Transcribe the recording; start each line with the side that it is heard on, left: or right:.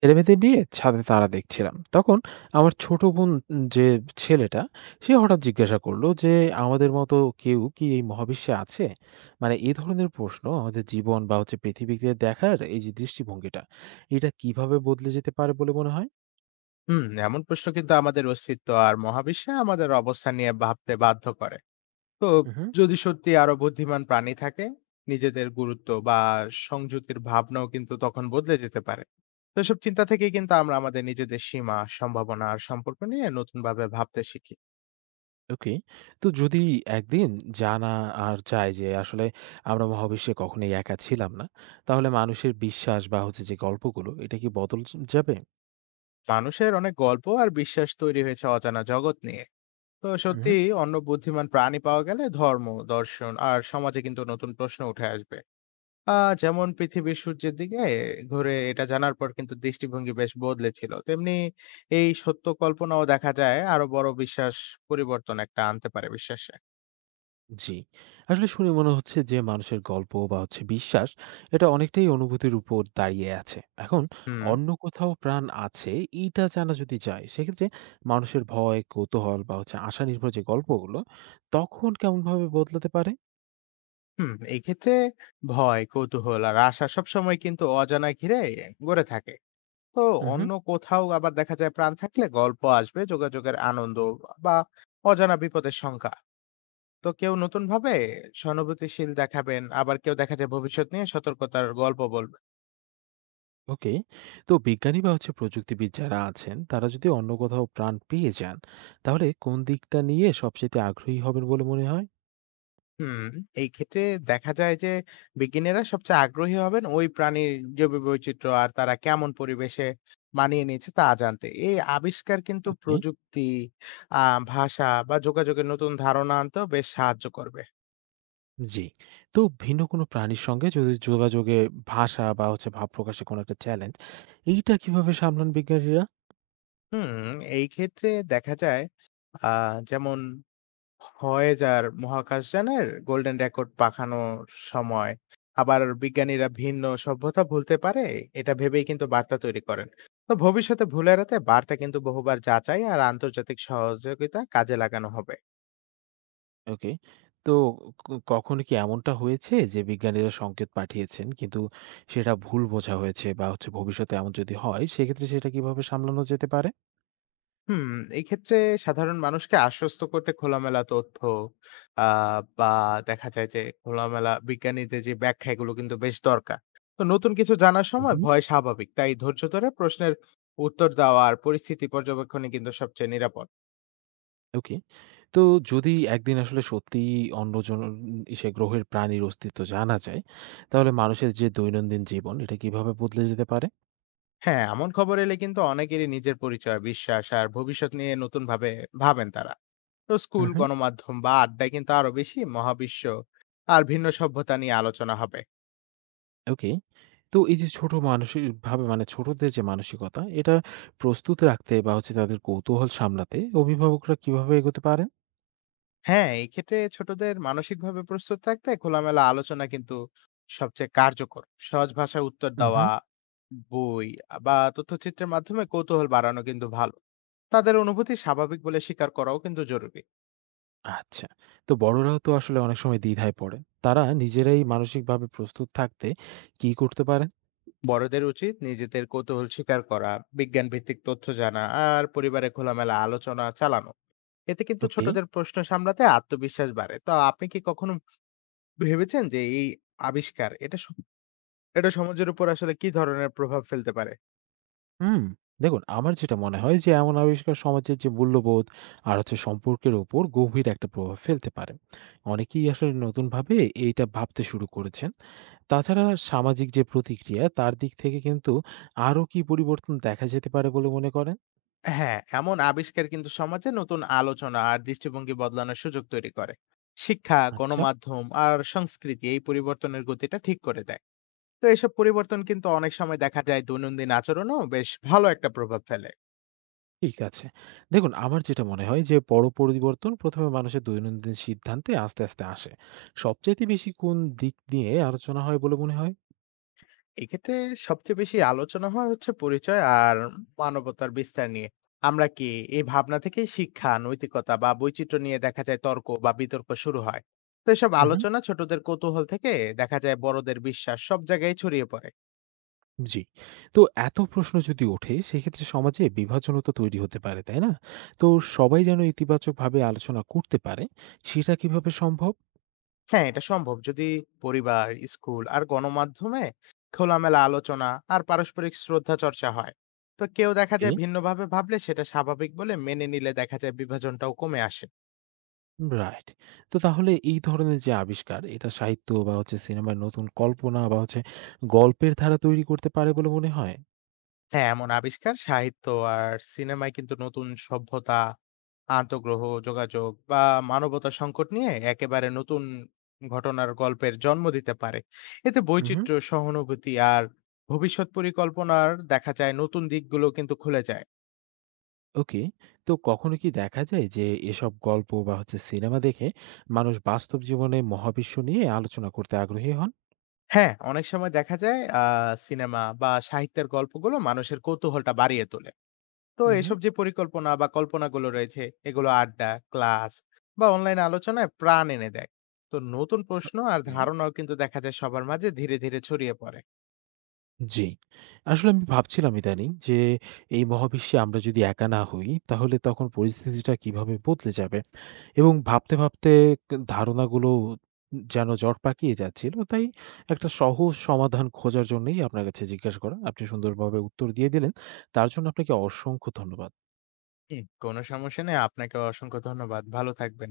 right: ছেলেমেয়েদের নিয়ে ছাদে তারা দেখছিলাম। তখন আমার ছোট বোন যে ছেলেটা, সে হঠাৎ জিজ্ঞাসা করল যে, "আমাদের মতো কেউ কি এই মহাবিশ্বে আছে?" মানে এ ধরনের প্রশ্ন আমাদের জীবন বা পৃথিবীকে দেখার এই যে দৃষ্টিভঙ্গিটা, এটা কিভাবে বদলে যেতে পারে বলে মনে হয়?
left: হুম, এমন প্রশ্ন কিন্তু আমাদের অস্তিত্ব আর মহাবিশ্বে আমাদের অবস্থান নিয়ে ভাবতে বাধ্য করে। তো
right: উহুম,
left: যদি সত্যি আরো বুদ্ধিমান প্রাণী থাকে, নিজেদের গুরুত্ব বা সংযুতির ভাবনাও কিন্তু তখন বদলে যেতে পারে। তো এসব চিন্তা থেকেই কিন্তু আমরা আমাদের নিজেদের সীমা, সম্ভাবনা আর সম্পর্ক নিয়ে নতুন ভাবে ভাবতে শিখি।
right: ওকে। তো যদি একদিন জানা আর যায় যে আসলে আমরা মহাবিশ্বে কখনোই একা ছিলাম না, তাহলে মানুষের বিশ্বাস বা যে গল্পগুলো, এটা কি বদল য যাবে?
left: মানুষের অনেক গল্প আর বিশ্বাস তৈরি হয়েছে অজানা জগৎ নিয়ে। তো সত্যি
right: উহুম।
left: অন্য বুদ্ধিমান প্রাণী পাওয়া গেলে ধর্ম, দর্শন আর সমাজে কিন্তু নতুন প্রশ্ন উঠে আসবে। আ যেমন পৃথিবীর সূর্যের দিকে ঘুরে এটা জানার পর কিন্তু দৃষ্টিভঙ্গি বেশ বদলেছিল। তেমনি এই সত্য কল্পনাও দেখা যায় আরো বড় বিশ্বাস পরিবর্তন একটা আনতে পারে বিশ্বাসে।
right: জি। আসলে শুনে মনে হচ্ছে যে মানুষের গল্প বা বিশ্বাস এটা অনেকটাই অনুভূতির উপর দাঁড়িয়ে আছে। এখন
left: হুম,
right: অন্য কোথাও প্রাণ আছে এইটা জানা যদি যায় সেক্ষেত্রে মানুষের ভয়, কৌতূহল বা আশা নির্ভর যে গল্পগুলো তখন কেমনভাবে বদলাতে পারে?
left: হুম। এই ক্ষেত্রে ভয়, কৌতূহল আর আশা সবসময় কিন্তু অজানা ঘিরে গড়ে থাকে। তো
right: উহু,
left: অন্য কোথাও আবার দেখা যায় প্রাণ থাকলে গল্প আসবে, যোগাযোগের আনন্দ বা অজানা বিপদের শঙ্কা। তো কেউ নতুনভাবে সহানুভূতিশীল দেখাবেন, আবার কেউ দেখা যায় ভবিষ্যৎ নিয়ে সতর্কতার গল্প বলবেন।
right: ওকে। তো বিজ্ঞানী বা প্রযুক্তিবিদ যারা আছেন তারা যদি অন্য কোথাও প্রাণ পেয়ে যান তাহলে কোন দিকটা নিয়ে সবচাইতে আগ্রহী হবেন বলে মনে হয়?
left: হুম, এই ক্ষেত্রে দেখা যায় যে বিজ্ঞানীরা সবচেয়ে আগ্রহী হবেন ওই প্রাণীর জৈব বৈচিত্র্য আর তারা কেমন পরিবেশে মানিয়ে নিয়েছে তা জানতে। এই আবিষ্কার কিন্তু
right: আপনি?
left: প্রযুক্তি, আ ভাষা বা যোগাযোগের নতুন ধারণা আনতেও বেশ সাহায্য করবে।
right: জি। তো ভিন্ন কোনো প্রাণীর সঙ্গে যদি যোগাযোগে ভাষা বা ভাব প্রকাশে কোনো একটা চ্যালেঞ্জ, এইটা কিভাবে সামলান বিজ্ঞানীরা?
left: হুম, এই ক্ষেত্রে দেখা যায় আ যেমন ভয়েজার মহাকাশযানের গোল্ডেন রেকর্ড পাখানোর সময় আবার বিজ্ঞানীরা ভিন্ন সভ্যতা ভুলতে পারে এটা ভেবেই কিন্তু বার্তা তৈরি করেন। তো ভবিষ্যতে ভুল এড়াতে বার্তা কিন্তু বহুবার যাচাই আর আন্তর্জাতিক সহযোগিতা কাজে লাগানো হবে।
right: ওকে। তো কখনো কি এমনটা হয়েছে যে বিজ্ঞানীরা সংকেত পাঠিয়েছেন কিন্তু সেটা ভুল বোঝা হয়েছে বা ভবিষ্যতে এমন যদি হয় সেক্ষেত্রে সেটা কিভাবে সামলানো যেতে পারে?
left: হুম, এক্ষেত্রে সাধারণ মানুষকে আশ্বস্ত করতে খোলামেলা তথ্য, আ বা দেখা যায় যে খোলামেলা বিজ্ঞানীদের যে ব্যাখ্যা এগুলো কিন্তু বেশ দরকার। তো নতুন কিছু জানার সময়
right: হুম।
left: ভয় স্বাভাবিক। তাই ধৈর্য ধরে প্রশ্নের উত্তর দেওয়া আর পরিস্থিতি পর্যবেক্ষণই কিন্তু সবচেয়ে নিরাপদ।
right: ওকে। তো যদি একদিন আসলে সত্যিই অন্যজন সে গ্রহের প্রাণীর অস্তিত্ব জানা যায়, তাহলে মানুষের যে দৈনন্দিন জীবন এটা কিভাবে বদলে যেতে পারে?
left: হ্যাঁ, এমন খবর এলে কিন্তু অনেকেরই নিজের পরিচয়, বিশ্বাস আর ভবিষ্যৎ নিয়ে নতুনভাবে ভাবেন তারা। তো স্কুল,
right: উহু।
left: গণমাধ্যম বা আড্ডায় কিন্তু আরো বেশি মহাবিশ্ব আর ভিন্ন সভ্যতা নিয়ে আলোচনা হবে।
right: ওকে। তো এই যে ছোট মানসিক ভাবে মানে ছোটদের যে মানসিকতা, এটা প্রস্তুত রাখতে বা তাদের কৌতূহল সামলাতে অভিভাবকরা কিভাবে এগোতে পারেন?
left: হ্যাঁ, এই ক্ষেত্রে ছোটদের মানসিকভাবে প্রস্তুত থাকতে খোলামেলা আলোচনা কিন্তু সবচেয়ে কার্যকর। সহজ ভাষায় উত্তর
right: হুম,
left: দেওয়া,
right: হুম।
left: বই বা তথ্যচিত্রের মাধ্যমে কৌতূহল বাড়ানো কিন্তু ভালো। তাদের অনুভূতি স্বাভাবিক বলে স্বীকার করাও কিন্তু জরুরি।
right: আচ্ছা। তো বড়রাও তো আসলে অনেক সময় দ্বিধায় পড়েন। তারা নিজেরাই মানসিকভাবে প্রস্তুত থাকতে কি করতে পারেন?
left: বড়দের উচিত নিজেদের কৌতূহল স্বীকার করা, বিজ্ঞান ভিত্তিক তথ্য জানা আর পরিবারে খোলামেলা আলোচনা চালানো। এতে কিন্তু
right: ওকে।
left: ছোটদের প্রশ্ন সামলাতে আত্মবিশ্বাস বাড়ে। তো আপনি কি কখনো ভেবেছেন যে এই আবিষ্কার এটা সমাজের উপর আসলে কি ধরনের প্রভাব ফেলতে পারে?
right: হুম। দেখুন আমার যেটা মনে হয় যে এমন আবিষ্কার সমাজের যে মূল্যবোধ আর সম্পর্কের উপর গভীর একটা প্রভাব ফেলতে পারে। অনেকেই আসলে নতুনভাবে এইটা ভাবতে শুরু করেছেন। তাছাড়া সামাজিক যে প্রতিক্রিয়া তার দিক থেকে কিন্তু আরো কি পরিবর্তন দেখা যেতে পারে বলে মনে করেন?
left: হ্যাঁ, এমন আবিষ্কার কিন্তু সমাজে নতুন আলোচনা আর দৃষ্টিভঙ্গি বদলানোর সুযোগ তৈরি করে। শিক্ষা,
right: আচ্ছা,
left: গণমাধ্যম আর সংস্কৃতি এই পরিবর্তনের গতিটা ঠিক করে দেয়। তো এসব পরিবর্তন কিন্তু অনেক সময় দেখা যায় দৈনন্দিন আচরণেও বেশ ভালো একটা প্রভাব ফেলে।
right: ঠিক আছে। দেখুন আমার যেটা মনে হয় যে বড় পরিবর্তন প্রথমে মানুষের দৈনন্দিন সিদ্ধান্তে আস্তে, আস্তে আসে। সবচাইতে বেশি কোন দিক নিয়ে আলোচনা হয় বলে মনে হয়?
left: এক্ষেত্রে সবচেয়ে বেশি আলোচনা হয় হচ্ছে পরিচয় আর মানবতার বিস্তার নিয়ে। আমরা কি এই ভাবনা থেকেই শিক্ষা, নৈতিকতা বা বৈচিত্র্য নিয়ে দেখা যায় তর্ক বা বিতর্ক শুরু হয়। তো এসব
right: উহুম।
left: আলোচনা ছোটদের কৌতূহল থেকে দেখা যায় বড়দের বিশ্বাস সব জায়গায় ছড়িয়ে পড়ে।
right: জি। তো এত প্রশ্ন যদি ওঠে সেক্ষেত্রে সমাজে বিভাজনও তো তৈরি হতে পারে, তাই না? তো সবাই যেন ইতিবাচকভাবে আলোচনা করতে পারে সেটা কিভাবে সম্ভব?
left: হ্যাঁ, এটা সম্ভব। যদি পরিবার, স্কুল আর গণমাধ্যমে খোলামেলা আলোচনা আর পারস্পরিক শ্রদ্ধা চর্চা হয়। তো কেউ দেখা
right: ওকে।
left: যায় ভিন্নভাবে ভাবলে সেটা স্বাভাবিক বলে মেনে নিলে দেখা যায় বিভাজনটাও কমে আসে।
right: রাইট। তো তাহলে এই ধরনের যে আবিষ্কার, এটা সাহিত্য বা সিনেমার নতুন কল্পনা বা গল্পের ধারা তৈরি করতে পারে বলে মনে হয়?
left: হ্যাঁ, এমন আবিষ্কার সাহিত্য আর সিনেমায় কিন্তু নতুন সভ্যতা, আন্তঃগ্রহ যোগাযোগ বা মানবতা সংকট নিয়ে একেবারে নতুন ঘটনার গল্পের জন্ম দিতে পারে। এতে
right: হুম, হুম।
left: বৈচিত্র্য, সহানুভূতি আর ভবিষ্যৎ পরিকল্পনার দেখা যায় নতুন দিকগুলো কিন্তু খুলে যায়।
right: ওকে। তো কখনো কি দেখা যায় যে এসব গল্প বা সিনেমা দেখে মানুষ বাস্তব জীবনে মহাবিশ্ব নিয়ে আলোচনা করতে আগ্রহী হন?
left: হ্যাঁ, অনেক সময় দেখা যায় সিনেমা বা সাহিত্যের গল্পগুলো মানুষের কৌতূহলটা বাড়িয়ে তোলে। তো
right: হুম, হুম।
left: এসব যে পরিকল্পনা বা কল্পনাগুলো রয়েছে, এগুলো আড্ডা, ক্লাস বা অনলাইন আলোচনায় প্রাণ এনে দেয়। তো নতুন প্রশ্ন আর
right: ওকে।
left: ধারণাও কিন্তু দেখা যায় সবার মাঝে ধীরে, ধীরে ছড়িয়ে পড়ে।
right: জি। আসলে আমি ভাবছিলাম ইদানিং যে এই মহাবিশ্বে আমরা যদি একা না হই তাহলে তখন পরিস্থিতিটা কিভাবে বদলে যাবে? এবং ভাবতে, ভাবতে ধারণাগুলো যেন জট পাকিয়ে যাচ্ছিল। তাই একটা সহজ সমাধান খোঁজার জন্যই আপনার কাছে জিজ্ঞাসা করা। আপনি সুন্দরভাবে উত্তর দিয়ে দিলেন। তার জন্য আপনাকে অসংখ্য ধন্যবাদ।
left: হুম। কোনো সমস্যা নেই। আপনাকে অসংখ্য ধন্যবাদ। ভালো থাকবেন।